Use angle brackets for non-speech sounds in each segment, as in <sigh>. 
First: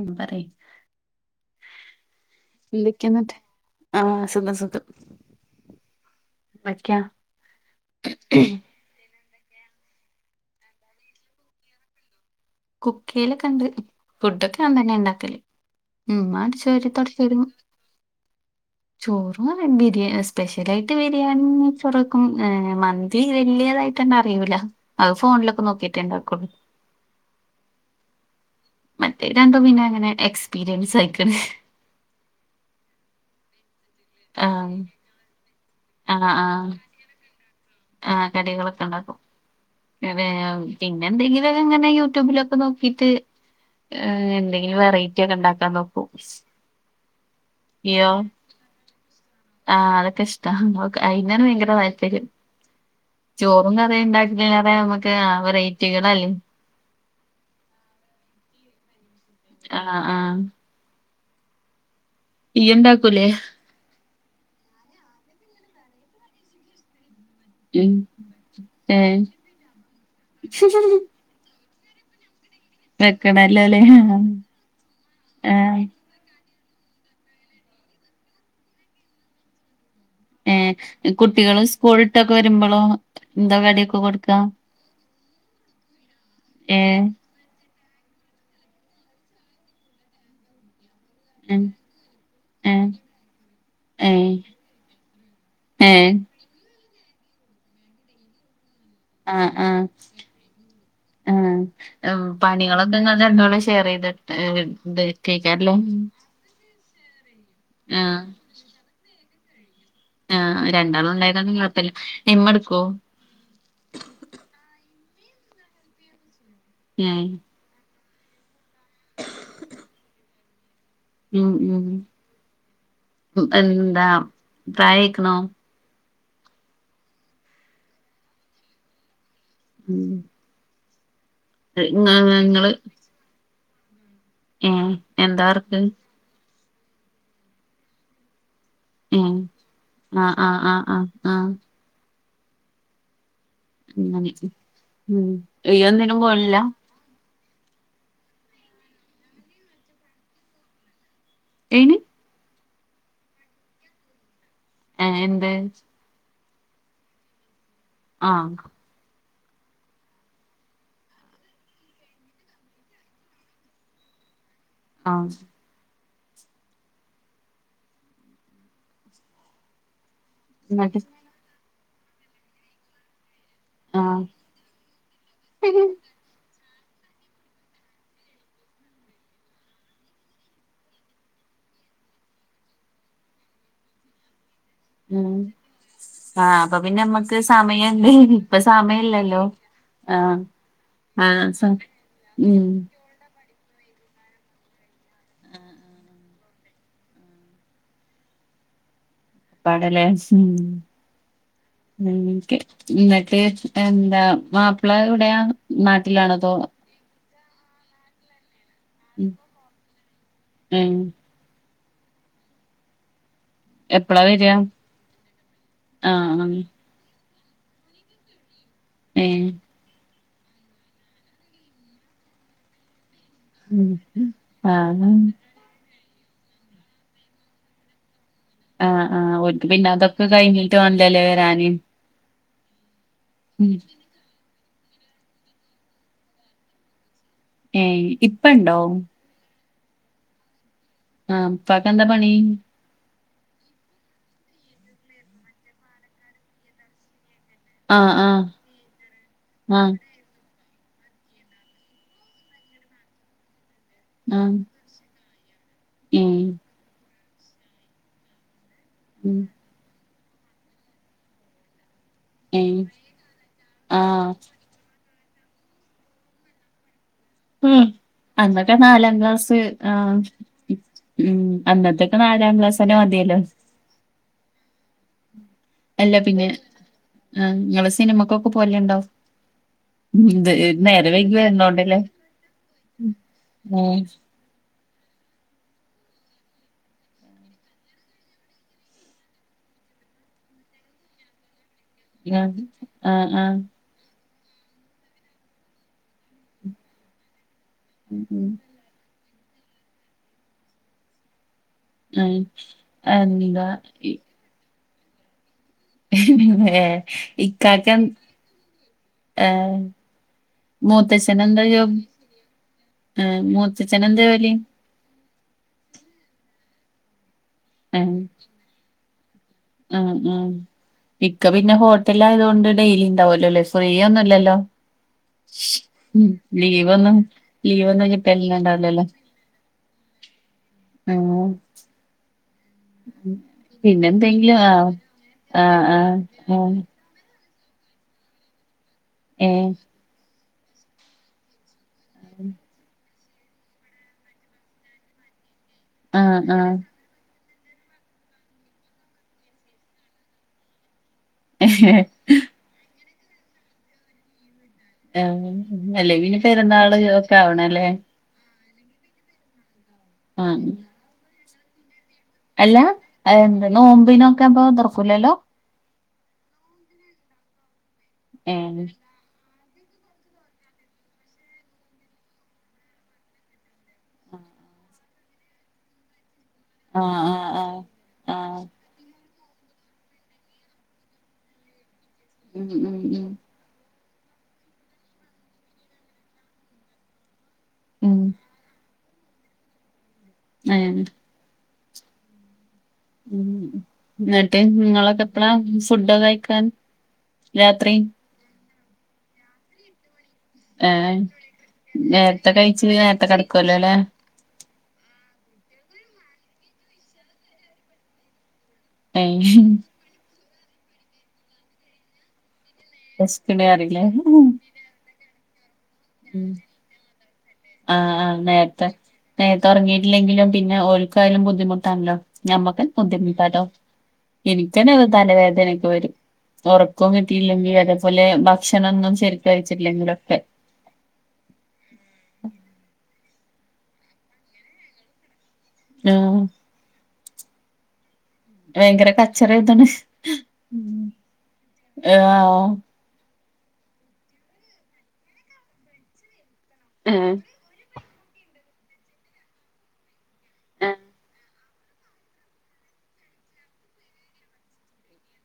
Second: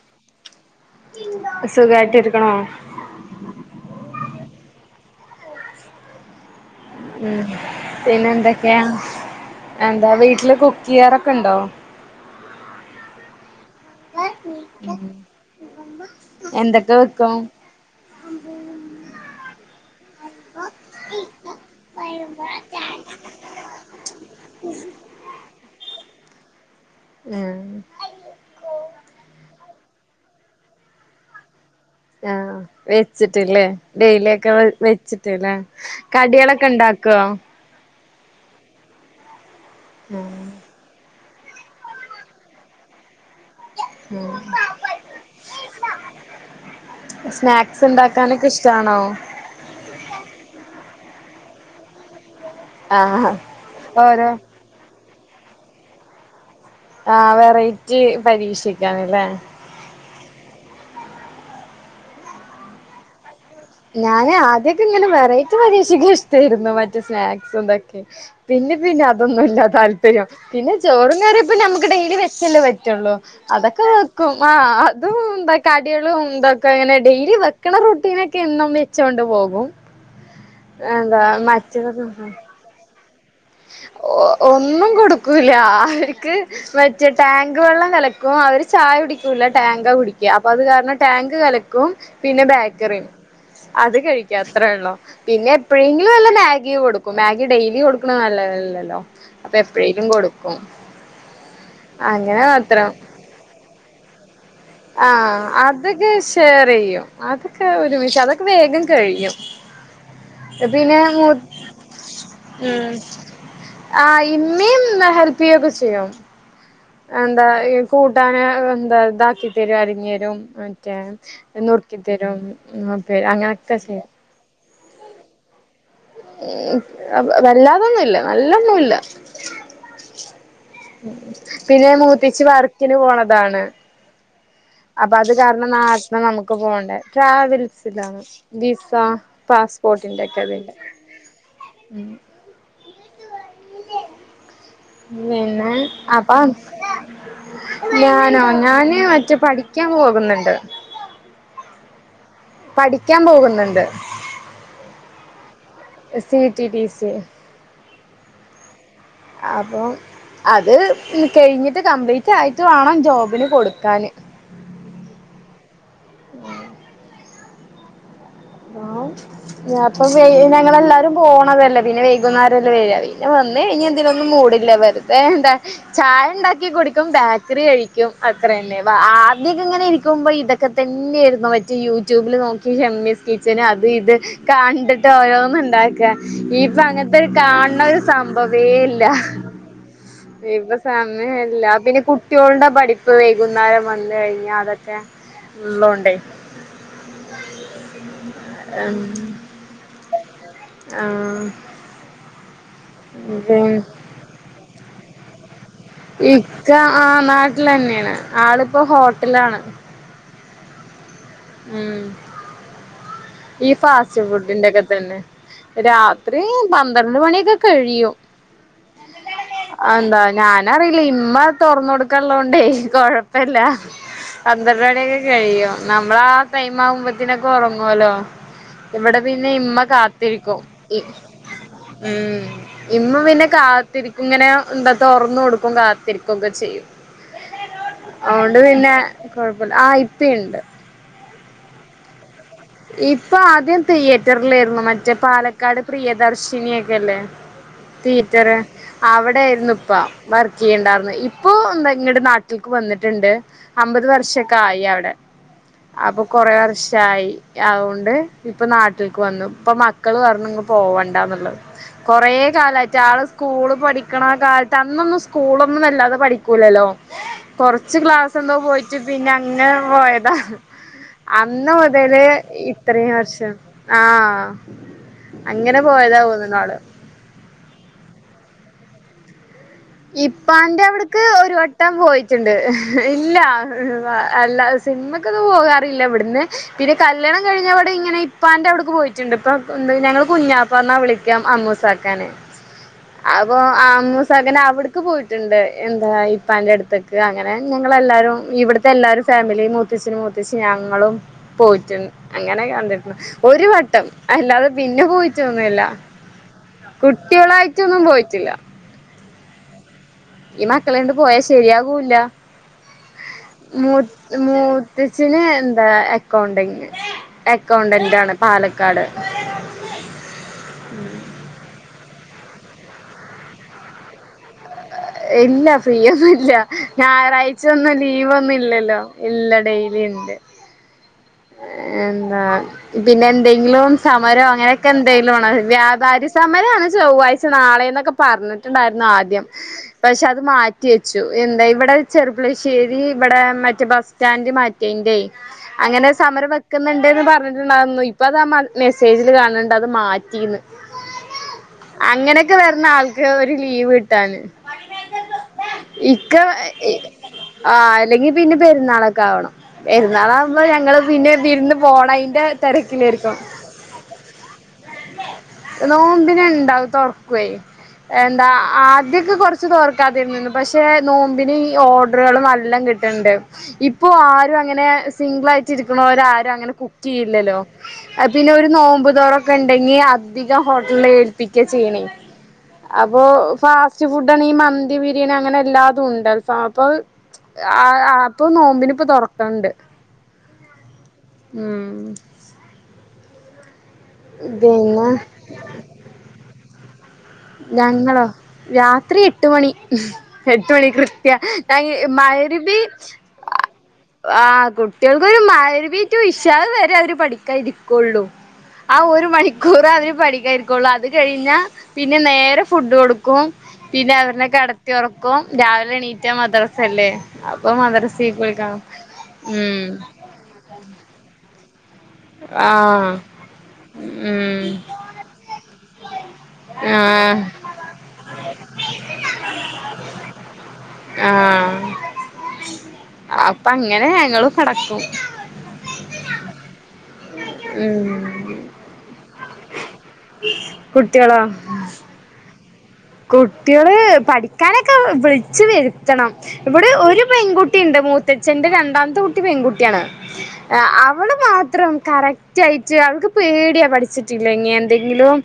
ഉം പറയ് സുഖായിട്ടിരിക്കുണു ഇന്ന്ട്ട് ആഹ് സുഖം സുഖം എന്തൊക്കെയാ ഉം പിന്നെ എന്തൊക്കെയാ എന്താ വീട്ട്ല് കുക്കിയ്യാറൊക്കെ ഇണ്ടോ കുക്കിയ്യലൊക്കണ്ട് ഫുഡൊക്കെ ഞാൻ തന്നെ ഇണ്ടാക്കല് ഇമ്മാ അട് ചോരി എന്തൊക്കെ തൊടച്ചേരും <unintelligible> ചോറും ബിരി സ്പെഷ്യലായിട്ട് ബിരിയാണിം നെയ്ചോറക്കും മന്തി വല്ല്യതാ ട്ടണ് അറിയൂല്ല അത് ഫോണിലൊക്ക നോക്കിട്ടേണ്ടാക്കൊള്ളൂ ഏഹ് മറ്റേ രണ്ടും പിന്നെ അങ്ങനെ എക്സ്പീരിയൻസ് ആയ്ക്ക്ണ് ആഹ് വെച്ചിട്ട്ല്ലേ ഡെയ്ലി ഒക്ക വെ ആഹ് വെച്ചിട്ട്ല്ലേ ആഹ് കടേളൊക്കെ ആഹ് ഇണ്ടാക്കോ ആഹ് കടികളൊക്ക ഇണ്ടാക്കും ഉം <unintelligible> പിന്നെ എന്തെങ്കിലും ഒക്കെ ഇങ്ങനെ യൂട്യൂബിലൊക്കെ നോക്കീറ്റ് ഏഹ് ഉം എന്തെങ്കിലും വെറൈറ്റി ഒക്ക ഇണ്ടാക്കാ നോക്കും സ്നാക്സ് ഇയ്യോ ഇണ്ടാക്കാനൊക്ക ഇഷ്ടാണോ ആഹ് അതൊക്കെ ഇഷ്ട അതൊക്ക അയ്നാണ് ഭയങ്കര താല്പര്യം ആഹ് ചോറും കറിം ഓരോ ഇണ്ടാക്കി കഴിഞാ നമുക്ക് വെറൈറ്റികളല്ലേ ആഹ് വെറൈറ്റി പരീക്ഷിക്കാന്ല്ലേ ആഹ് ആഹ് ഇയ്യ്ണ്ടാക്കൂലേ ഞാൻ ആദ്യൊക്കെ ഇങ്ങനെ വെറൈറ്റി പരീക്ഷിക്ക ഇഷ്ടയിരുന്നു സ്നാക്സ് ഉം തൊക്കെ പിന്നെ പിന്നെ ഏഹ് അതൊന്നുംല്ല താല്പര്യം പിന്നെ ചോറും കറിയും നമുക്ക് ഡെയിലി വെച്ചല്ലേ പറ്റൂ റ്റുള്ളൂ വെക്കണല്ലോല്ലേ അതൊക്കെ വെക്കും ആ അതും ആഹ് ന്താകടിയളും തൊ ക്കങ്ങനെ ഡെയിലി വെക്കണ റുട്ടീനൊക്കെ എന്നും വെച്ചുകൊണ്ട് പോകും ഏ ഹ് എന്താ കുട്ടികള് മറ്റതൊക്കെ സ്കൂളിട്ടൊക്കെ വരുമ്പോളോ ഒന്നും കൊടുക്കൂല അവർക്ക് ഏഹ് മറ്റേ ടാങ്ക് വെള്ളം കലക്കി ഇപ്പൊ അവർ ചായ കുടിക്കൂല്ല ടാങ്ക കുടിക്കുക അപ്പഅത് കാരണം ടാങ്ക് ഉം കലക്കും പിന്നെ ഏഹ് ബേക്കറിയും അത് ഏഹ് കഴിക്കാ അത്രേള്ളൂ പിന്നെ എപ്പോഴെങ്കിലും ഏഹ് വല്ല മാഗി കൊടുക്കും മാഗി ഡെയിലി കൊടുക്കണ നല്ലതല്ലല്ലോ ആ അപ്പൊ ആ എപ്പോഴേലും കൊടുക്കും ആ അങ്ങനെ മാത്രം പണികളൊന്താ അത് രണ്ടാളും ഷെയർ ചെയ്തിട്ട് അ ഇട്ക്കേക്കാരല്ലേ? അത് ക് ശ് ഷെറയും അതൊക്കെ ഒരുവിഷം ആഹ് അതൊക്കെ വേഗം കഴിയും ആ പിന്നെ രണ്ടാളും മൂ ഉണ്ടായതോണ്ട് കുഴപ്പല്ല ഇമ്മ ഇടുക്കൊ ആ ഇമ്മീം ഹെൽപ് ചെയ്യൊക്കെ ചെയ്യും ഏഹ് എന്താ കൂട്ടാന് എന്താ ഇതാക്കി തരും അരിഞ്ഞു തരും മറ്റ റ്റേ ഉം ഉം നുറുക്കിത്തരും പ ഉം അങ്ങനെയൊക്കെ എന്താ ചെയ്യും പ്രായായിക്കണോ ഉം വല്ലാതൊന്നുല്ല നല്ലൊന്നുല്ല ഉം പിന്നെ ഇങ്ങ മൂത്തച്ചി ഇങ്ങള് വർക്കിന് പോണതാണ് ഏ അപ്പൊ അത് എന്താ കാരണം വർക്ക് നേരത്തെ നമുക്ക് പോകണ്ട ട്രാവൽസിലാണ് പാ ഏ പാസ്പോർട്ടിന്റെ ആ ഒക്കെ ആ തിന്റെ ആ ആ ആ ഉം <unintelligible> ഉം പിന്നെ ഇയ്യ് ഒന്നിനും അപ്പം പോണില്ല ഞാനോ ഞാന് മറ്റേ പഠിക്കാൻ പോകുന്നുണ്ട് എനി പഠിക്കാൻ പോകുന്നുണ്ട് ഏ എന്ത് S T T P C ആഹ അപ്പം അത് കഴിഞ്ഞിട്ട് കംപ്ലീറ്റ് ആയിട്ട് വേണം ജോബിന് കൊടുക്കാൻ ആഹ ആ അപ്പ എന്നിട്ട് ഞങ്ങളെല്ലാരും പോണതല്ലേ പിന്നെ വൈകുന്നേരംല്ലേ വര വന്ന് കഴിഞ്ഞ ആ ഇതിനൊന്നും മൂടില്ല വെുത എന്താ ചായ ഉണ്ടാക്കി കുടിക്കും ബാ കറി കഴിക്കും അത്ര തന്നെ അപ്പ ആദ്യൊക്കെ ഇങ്ങനെ ഇരിക്കുമ്പോൾ ഇതൊക്കെ തന്നെയായിയിരുന്നു മറ്റേ യൂട്യൂബിൽ നോക്കി ഷമ്മിസ് കിച്ചന് അത് ഇത് കണ്ട ട്ട് ഉം ഓരോന്ന്ണ്ടാക്ക ആ അപ്പൊ യിപ്പ പിന്നെ അങ്ങനത്തെ ഒരു നമ്മക്ക് കാണണ ഒരു സമയണ്ട് ഇപ്പൊ സംഭവേ ഇല്ല സമയല്ലല്ലോ ആ ഇപ്പൊ ആ സ സമയല്ല പിന്നെ ഉം കുട്ടികളുടെ പഠി പ്പ ഇപ്പ വൈകുന്നേരം വന്ന് കഴിഞ്ഞാ അതൊക്കെ ഉള്ളോണ്ടേ ഉം <unintelligible> പാടലേ ഉം ആ ഉംകെ ന്നട്ട് ഉം. എന്താ മാപ്പിള എവിടെയാ നാട്ടിലാണോ അതോ ഇക്ക ആഹ് നാട്ടിലെന്നെയാണ് ആളിപ്പോ ഉം ഹോട്ടലാണ് ഉം ഉം ഈ ഫാസ്റ്റ് എപ്പളാ വരാ ഫുഡിന്റെൊക്കെ തന്നെ ആഹ് രാത്രി ആഹ് പന്ത്രണ്ട് മണിയൊക്കെ കഴിയും ഏഹ് അഹന്താ ഞാനറിയില്ല ഇമ്മ തുറന്ന കൊടുക്കാൻള്ളോണ്ടേ കൊഴ പ്പല്ല ഉം ആഹ് പന്ത്രണ്യോക്കെ കഴിയും മ്മളാ ടൈം ആവുമ്പത്തിനൊക്കെ ഒറങ്ങുല്ലോ ആഹ് ഇവിടെ ആഹ് പിന്നെ ഓൽക്ക് ഇമ്മ അതൊക്കെ കാത്തിരിക്കും കഴിഞ്ഞിട്ട് വാണല്ലോല്ലേ വരാന് ഉം ഇമ്മ പിന്നെ ഉം കാത്തിരിക്കും ഇങ്ങനെ എന്താ തൊർന്നു കൊടുക്കും കാത്തിരിക്കുക്കെ ചെയ്യും ഏഹ് അതൊണ്ട് ഇപ്പണ്ടോ പിന്നെ കൊഴപ്പല്ല ആഹ് ഇപ്പിണ്ട് ആഹ് പ്പാക്കെന്താ പണി ഇപ്പ ആദ്യം തിയേറ്ററിലായിരുന്നു മറ്റേ പാലക്കാട് പ്രിയദർശിനിയൊക്കെല്ലേ ആഹ് ആഹ് തിയെറ്റർ അവിടെ ആയിരുന്നു ഇപ്പ ആഹ് വർക്ക് ചെയ്യണ്ടാർന്ന് ഇപ്പൊ എന്താ ഇങ്ങടെ നാട്ടിക്ക് വന്നിട്ടുണ്ട് അമ്പത് ആഹ് വർഷൊക്കെ ആയി അവിടെ അപ്പൊ ഏഹ് കൊറെ വർഷയി അതുകൊണ്ട് ഇപ്പൊ നാട്ടിൽക്ക് ഉം വന്നു ഇപ്പ മക്കള് പർഞു ഇങ്ങ് പോവണ്ടാന്നുള്ള കൊറേ ഏഹ് കാലയ്ട്ട് ആള് സ്കൂള് പഠിക്ണ ആഹ് ആ കാൽ തന്നൊന്നും സ്കൂളൊന്നും വല്ലാതെ പഠിക്കൂലല്ലോ ഉം കൊറച്ച് ക്ലാസ് എന്തോ അന്നൊക്കെ പോയിട്ട് നാലാം പിന്നെ ക്ലാസ് അങ്ങനെ ആഹ് പോയതാ ഉം അന്ന് അന്നത്തൊക്കെ മുതല് നാലാം ക്ലാസ്സന്നെ ഇത്രേം മതിയല്ലോ വർഷം ആഹ് അങ്ങനെ അല്ല പോയതാ പിന്നെ ഓന്ന്ണ് ഓള് ആഹ് ങ്ങള് സിനിമക്കൊക്കെ പോലുണ്ടോ ഇപ്പാന്റെവിടക്ക് വൈകി ഒരു വട്ടം വരണോണ്ടല്ലേ പോയിട്ടുണ്ട് ഇല്ല ആഹ് അല്ല സിനിമക്കൊത് പോകാറില്ല ഇവിടുന്ന് പിന്നെ കല്യാണം കഴിഞ്ഞാ വിടെ ഇങ്ങനെ പ്പാൻ്റെവിടക്ക് പോയിട്ടുണ്ട് ഇപ്പം ഞങ്ങൾ കുഞ്ഞാപ്പ ന്നാ വിളിക്കാ അമ്മൂസ ക്കാന് ആഹ് ആഹ് അപ്പൊ ആഹ് ആമ്മു പങ്ങനെ അവിടക്ക് പോയിട്ടുണ്ട് എന്താ ഇപ്പാന്റെ അടുത്തേക്ക് അങ്ങനെ ഞങ്ങളെല്ലാരും ഉം ഇവിട് പെല്ലാരും ഫാമിലി മൂത്തഛനു മൂത്തച്ചി ഞങ്ങളും പോയി റ്റ് ആഹ് അങ്ങനെ കണ്ടിക്ണ് ഒരു എന്താ വട്ടം അല്ലാതെ പിന്നെ പോയിറ്റൊന്നു ഇല്ല ഏഹ് ഇക്കാക്ക കുട്ടികളായിട്ടൊന്നും പോയിട്ടില്ല ഏഹ് ഈ മക്കളെണ്ട് പോയാ മൂത്തച്ഛനെന്താ ജോബ്? ശരിയാകൂല്ല ഏഹ് മൂ മൂത്തച്ഛനെന്താ ജോലി? മൂ ത്തഛന് എന്താ അക്കൗണ്ടന് അക്കൗണ്ടന്റ് ആണ് പാലക്കാട് അഹ് അഹ് ഇക്ക പിന്നെ ഹോട്ടലായതൊണ്ട് ഡെയിലി ഉണ്ടാവല്ലോല്ലേ ഫ്രീ ഒന്നുഇല്ലല്ലോ ഇല്ല ഫീ ഒന്നുംല്ല ലീവൊന്നും ഞായറാഴ്ച ഒന്നും ലീവൊന്നും ലീവ് ഒന്നും ഇല്ലല്ലോ കിട്ടല്ണ്ടാവില്ലല്ലോ ഇല്ലാ ഡെയിലിണ്ട് ആഹ് ഏന്താ പിന്നെ എന്തെങ്കിലും സമരോ പിന്നെന്തെങ്കിലും അങ്ങനെയൊക്കെ ആഹ് എന്തെലും ആണോ ആഹ് ആഹ് വ്യാപാരി ആഹ് സമരാണ് ചൊവ്വാഴ്ച ച്ച നാളെന്നൊക്കെ പറഞ്ഞിട്ടുണ്ടായിരുന്നു ആദ്യം ഏഹ് പക്ഷെ അത് മാറ്റി വെച്ചു എന്താ ഇവിടെ ചെറുപ്പുളശ്ശേരി ഇവിടെ മറ്റേ ബസ് സ്റ്റാൻഡ് മാറ്റയിന്റെ അങ്ങനെ ആഹ് സമര ആഹ് വെക്കുന്നു ണ്ട്ന്ന് പറഞ്ഞിട്ടുണ്ടായിരുന്നു ഇപ്പ അത് ആഹ് മെസ്സേജിൽ കാണണ്ട് അത് മാറ്റിന്ന് അങ്ങനൊക്കെ വര്ന്നം ആൾക്ക് ഒരു ലീവ് കിട്ടാന് ആഹ് ഇക്ക അല്ലെങ്കി ഇ- പെരുന്നാള് ഒക്കെ ആ ആവണല്ലേ? അല്ലെങ്കി പിന്നെ പെരുന്നാളൊക്കെ ആവണം പെരുന്നാൾ ആകുമ്പോ ഞങ്ങള് പിന്നെ വിരുന്ന് പോണയ് അല്ലഎന്താ നോമ്പിൻ ഒക്കെ അപ്പൊ തൊർക്കൂലല്ലോ നോമ്പിൻ എന്താ തോർക്കുവേ എന്താ ആഹ് ഏഹ് ആതിയൊക്കെ കുറച്ച് തൊറ ക്കാതിരുന്നിന് പക്ഷെ നോമ്പിന് ഈ ഓർഡറുകൾ നല്ലോം കിട്ടുന്നുണ്ട് ഇപ്പൊ ആരും അങ്ങനെ സിംഗിൾ ആയിട്ട് ച്ച് ആരും അങ്ങനാ കുക്ക് ആഹ് ആഹ് ചെയ്യില്ലല്ലോ ആഹ് പിന്നെ ആഹ് ഒരു നോമ്പ് തൊറ ഇക്ക ഉണ്ടെങ്കിൽ അധികം ഹോട്ടലിൽ ഏൽപ്പിക്ക ചെയീണ് ഉം ഉം അപ്പൊ ഉം ഫാസ്റ്റ് ഫുഡ് ആണ് ഈ മന്തി ബിരിയാണി അങ്ങനെ എല്ലാതും ഉണ്ട്അൽഫാ അപ്പാ ഉം ആഹ് ഇപ്പൊ നോമ്പിൻ ഇപ്പ തുറക്ക്ണ്ട് ഏഹ് ഉം ഉം ഇന്നിട്ട് പിന്നെ നിങ്ങളൊക്കെ എപ്പഴാ ഫുഡ്ഒക്കെ കഴിക്കാൻ രാത്രി ഞങ്ങളോ രാത്രി എട്ട് മണി എട്ട് മണി ഏഹ് കൃത്യ അഹ് നേരത്തെ മഗ്‌രിബി കഴിച്ച് നേരത്തെ കെടക്കുവല്ലോ അല്ലേ ആഹ് കുട്ടികൾക്ക് ഒരു മഹരിബ് റ്റു ഇഷാഹ് വരെ അവര് പഠിക്കാൻ ഇരിക്കോള്ളൂ ആഹ് ഒരു ഏഹ് മണിക്കൂർ അവന് പഠിക്കാൻ ഇരിക്കോള്ളൂ അത് കഴിഞ്ഞാ പിന്നെ നേരെ ഫുഡ് കൊടുക്കും വെശക്കണ് പറയില്ലേ പിന്നെ അവനെ കെടത്തി ഉറക്കും രാവിലെ എണീ മറ്റെ ഉം മദ്രസല്ലേ അപ്പൊ ആഹ് മദ്രസ ആഹ് പോയിക്കണം നേരത്തെ നേരത്തെ ഒറങ്ങിയിട്ടില്ലെങ്കിലും പിന്നെ ഓൽക്കായാലും ബുദ്ധിമുട്ടാണല്ലോ? ഞമ്മക്കന്നേ ആഹ് ബുദ്ധിമുട്ടാട്ടോ ഉം എനിക്കെന്നെ തലവേദന ഒക്കെ വരും ഉറക്കം ആഹ് കിട്ടയില്ലെങ്കിൽ അതേപോലെ ഭക്ഷണം ഒന്നും ശരിക്ക് കഴിച്ചില്ലെങ്കിൽ ഒക്കെ ആഹ് അ അപ്പ അങ്ങനെ ഞങ്ങളും കിടക്കും ആഹ് ഉം ഭയങ്കര കച്ചറാ ആയ്താണ് കുട്ടികളോ <unintelligible> കുട്ടികള് പഠിക്കാനൊക്കെ വിളിച്ചു വരുത്തണം ഇവിടെ ഒരു ഏഹ് പെൺകു കുട്ടി ഉണ്ട് മൂത്തച്ഛന്റെ രണ്ടാമത്തെ കുട്ടി പെൺകുട്ടിയാണ് ആഹ് അവള് മാത്രം കറക്റ്റ് ആയിട്ട് അവൾക്ക് പേടിയാ പഠിച്ചിട്ടില്ലക്കിൽ എന്തെങ്കിലും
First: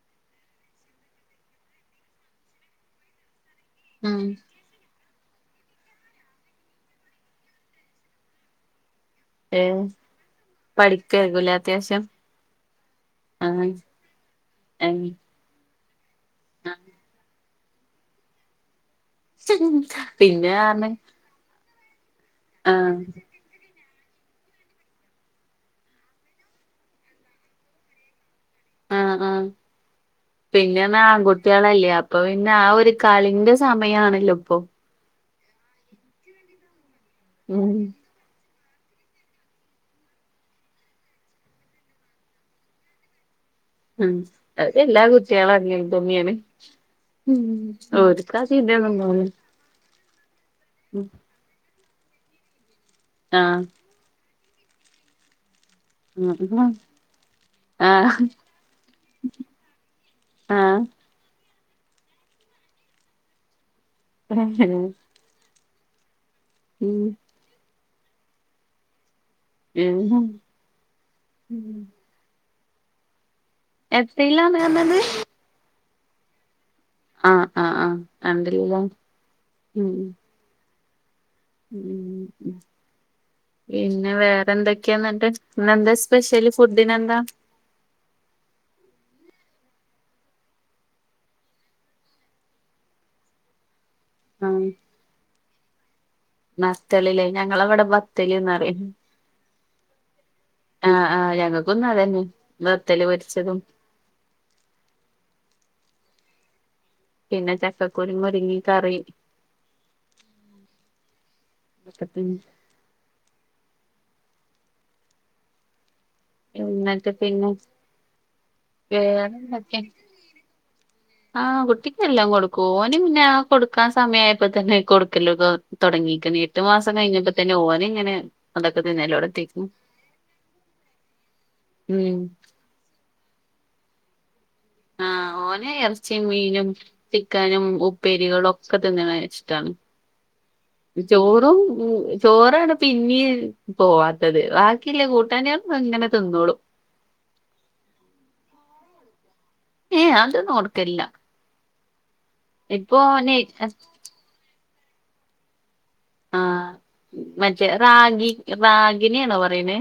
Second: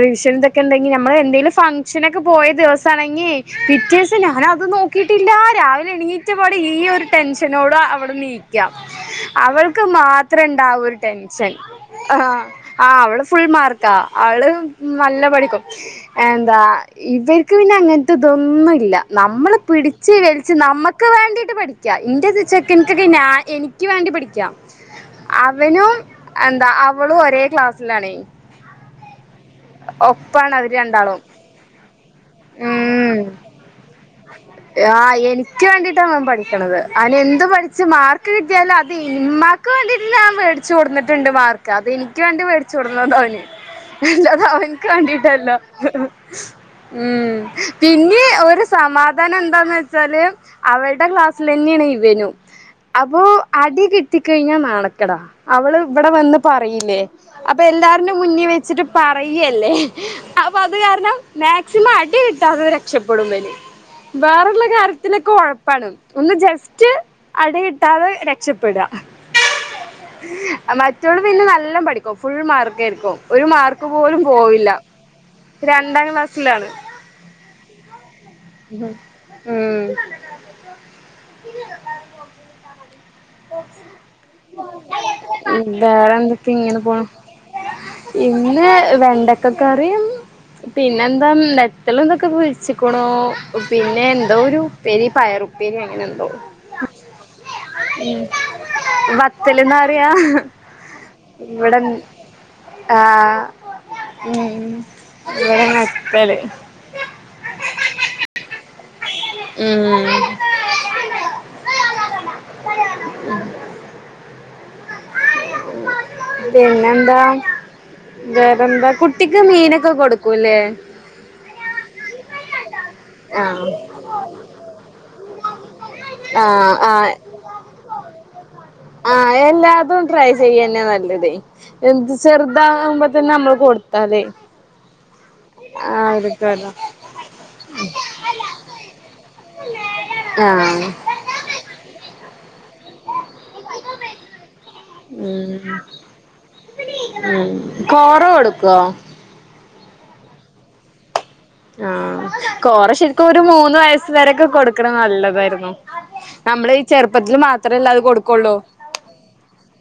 റിവിഷ്യൻന്തൊക്കെ ഉണ്ടെങ്കിൽ നമ്മള് എന്തെങ്കലും ഫങ് ക്ഷനൊക്കെ പോയ ദിവസംആണങ്കിൽ പിറ്റേ ദിവസം ഉം ഞാനത് നോ യിട്ടില്ല രാവിലെ എണീറ്റ പാടെ ഈ ഒരു ടെൻഷനോട് അവൾ നീക്കാ അവൾക്ക് ഏഹ് മാത്രം ഉണ്ടാവും ഒരു ടെൻഷൻ പഠിക്കായിരിക്കുംല്ലേ അത്യാവശ്യം ആഹ് ആഹ് അവള് ഫുൾ ആഹ് മാർക്കാ അവള് ഏഹ് നല്ല പഠിക്കും എന്താ ഇവർക്ക് പിന്നെ അങ്ങനത്തെ ഇതൊന്നുമില്ല നമ്മൾ പിടിച്ച് പിന്നെ വലിച്ച് പറഞ്ഞ് നമുക്ക് വേണ്ടിട്ട് പഠി ക്കാ ഇന്റെചെക്കന്ക്ക് ആഹ് ഒക്കെ ഞാൻ എനിക്ക് വേണ്ടി പടിക്കാ അവനും എന്താ അവളും ഒരേ ക്ലാസ്സിലാണ് ആഹ് ആഹ് അവര് പിന്നെ ന്ന രണ്ടാളും ആൺകുട്ടികളല്ലേ അപ്പൊ പിന്നെ ആഹ് ഒരു ഉം കളിന്റെ സമയണല്ലോ ഇപ്പൊ? ആഹ് എനിക്ക് വേണ്ടിട്ടാണ് അവൻ പഠിക്ക്ണത് അവൻ എന്ത് ഉം പഠിച്ച് മാർ ക്ക് കിട്ടിയാൽ അത് ഇമാക്ക് വേണ്ടിയിട്ട്ഞാൻമെടിച്ച് കൊടുന്നിട്ടുണ്ട് മാർക്ക് അത് എനിക്ക് വേണ്ടി മേടിച്ചു കൊടുന്നതാ ഓന് ഉം അല്ലാതെ അത് അവൻക്ക് എല്ലാ വേണ്ടിട്ടല്ല കുട്ടികളും അങ്ങനെ തന്നെയാണ് ഉം പിന്നേ ഓര്ക്ക് ആ ഒരു ചിന്തയൊന്നും ഉണ്ടാവൂല സമാധാനം എന്താന്ന് വച്ചാല് അവളുടെ ക്ലാസ്സിൽ തന്നെയാണ് ഇവനും അപ്പോ അടി കി ട്ടിക്കഴിഞ്ഞാ നാണക്കടാ അവള് ഇവിടെ വന്ന് ആഹ് പറയില്ലേ അപ്പൊ എല്ലാരുടെയും ആഹ് മുന്നിൽ വെച്ചിട്ട് പറയല്ലേ അപ്പൊ അത് ആഹ് കാരണം മാക്സിമം അടി കിട്ടാതെ രക്ഷപ്പെടും ഇവന് വേറൊള്ള ആഹ് കാര്യത്തിലൊക്കെ ഒഴപ്പാണ് ഒന്ന് ജെ ഉം അടി കിട്ടാതെ രക്ഷപ്പെടുക ഉം മറ്റോള് പിന്നെ നല്ല പഠിക്കും ഫുൾ മാർക്കായിരിക്കും ഒരു മാർക്ക് പോലും എത്രയിലാണ് പോവില്ല പറഞ്ഞത് രണ്ടാം ക്ലാസ്സിലാണ് ആഹ് ആഹ് ആഹ് രണ്ടിലല്ലേ ഉം ഉം ഉം പിന്നെ വേറെ എന്തൊക്കെയാ എന്നിട്ട് ഇന്നെന്താ വേറെന്തൊക്കെ സ്പെഷ്യല് ഇങ്ങനെ ഫുഡിന് പോണു എന്താ ഇന്ന് വെണ്ടക്ക കറിയും പിന്നെന്താ നെത്തൽ ഇതൊക്കെ പൊരിച്ചിക്കണൂ പിന്നെ എന്തോ ഒരു ഉപ്പേരി പയർ ഉപ്പേരിയോ അങ്ങനെ എന്തോ നത്തലില്ലേ ഞങ്ങളവിടെ ഉം ബത്തല്ന്ന് പറയും വത്തൽ എന്നാ പറയാ ആഹ് ആഹ് ഞങ്ങക്കും ഇവിടെ ഇന്ന് അത് തന്നെ വത്തല് ആഹ് പൊരിച്ചതും ഉം ഉം ഇവിടെ നത്തല് പിന്നെ ചക്കക്കുരു മുരിങ്ങ കറി ഉം <unintelligible> എന്നിട്ട് പിന്നെന്താ പിന്നെ വേറെന്താ കുട്ടിക്ക് വേറെന്തൊക്കെ മീനൊക്കെ കൊടുക്കൂല്ലേ ആഹ് കുട്ടിക്കെല്ലാം കൊടുക്കും ഓന് പിന്നെ ആ ആഹ് കൊടുക്കാൻ സമയായപ്പോ തന്നെ കൊടുക്കല് തുടങ്ങിയേക്കണ് എട്ട് ആഹ് മാസം ആഹ് കഴിഞ്ഞപ്പോ തന്നെ ഓന് ഇങ്ങനെ അതൊക്കെ <unintelligible> അതും ട്രൈ ചെയ്യന്നാ നല്ലത് എന്ത് ഉം ചെറുതാകുമ്പോ തന്നെ നമ്മള് കൊടുത്താലേ ആഹ് ഓന് ആഹ് ഇറച്ചിയും മീനും എടുക്കല്ലോ ചിക്കനും ഉപ്പേരികളും ഒക്കെ തിന്നണ ഇഷ്ടാണ് ആഹ് ചോറും ചോറാണ് പിന്നെയും പോവാത്തത് ബാ ക്കിയുള്ള ഉം കൂട്ടാനുകളൊക്കെ അങ്ങനെ തിന്നോളും ഉം കോറോ കൊടുക്കുവോ ഏ അതൊന്നും കൊടുക്കലില്ല ആഹ് കോറ ഇപ്പൊ ശരിക്കും ഓന് ഒരു മൂന്ന് വയ സ് വരെയൊക്കെ കൊടുക്കണ നല്ലതായിരുന്നു നമ്മടെ ആഹ് ഈ ചെറുപ്പത്തില് മറ്റേ മാത്രല്ലേ അത് റാഗി കൊടുക്കുള്ളൂ റാഗീനെയാണോ പറയണെ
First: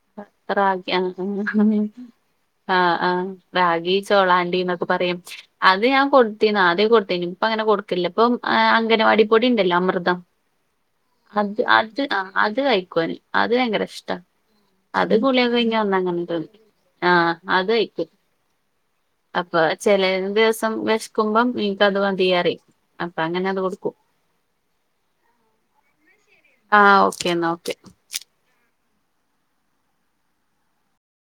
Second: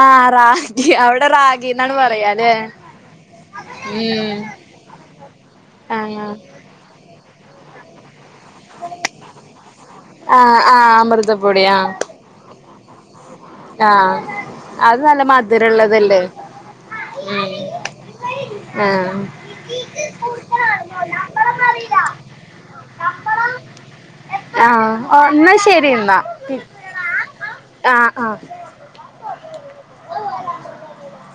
ആഹ് റാഗി ആ അവിടെ ആ റാഗി റാഗിന്നാണ് പറയാല്ലേ ആ ആ റാഗി ഉം ചോളാണ്ടീന്നൊ ക്കെ പറയും. അത് ഞാൻ ആഹ് കൊടുത്തീന് ആദ്യം കൊടുത്തീന് ഇപ്പം അങ്ങനെ കൊടുക്കലില്ല ഇപ്പൊ അംഗനവാടി പൊടിയുണ്ടല്ലോ അമൃതം ആഹ് ആഹ് അത് അമൃതപ്പൊടി ആഹ് അത് അത് കഴിക്കും ഓന് അത് ഭയങ്കര ഇഷ്ടവാ ആഹ് അത് നല്ല കുളിയൊക്കെ കഴിഞ്ഞാ മധുരള്ളതല്ലേ വന്നങ്ങനെ ആ ഉം അത് കഴിക്കും ആഹ് അപ്പൊ ചെല ദിവസം വിശക്കുമ്പം എനിക്കത് മതി പറയും അപ്പൊ അങ്ങനെ അത് കൊടുക്കും ആഹ്. എന്നാ ശരിന്നാ. ആഹ്. ഓക്കേന്ന ന്നാ ഓക്കെ. ആഹ്.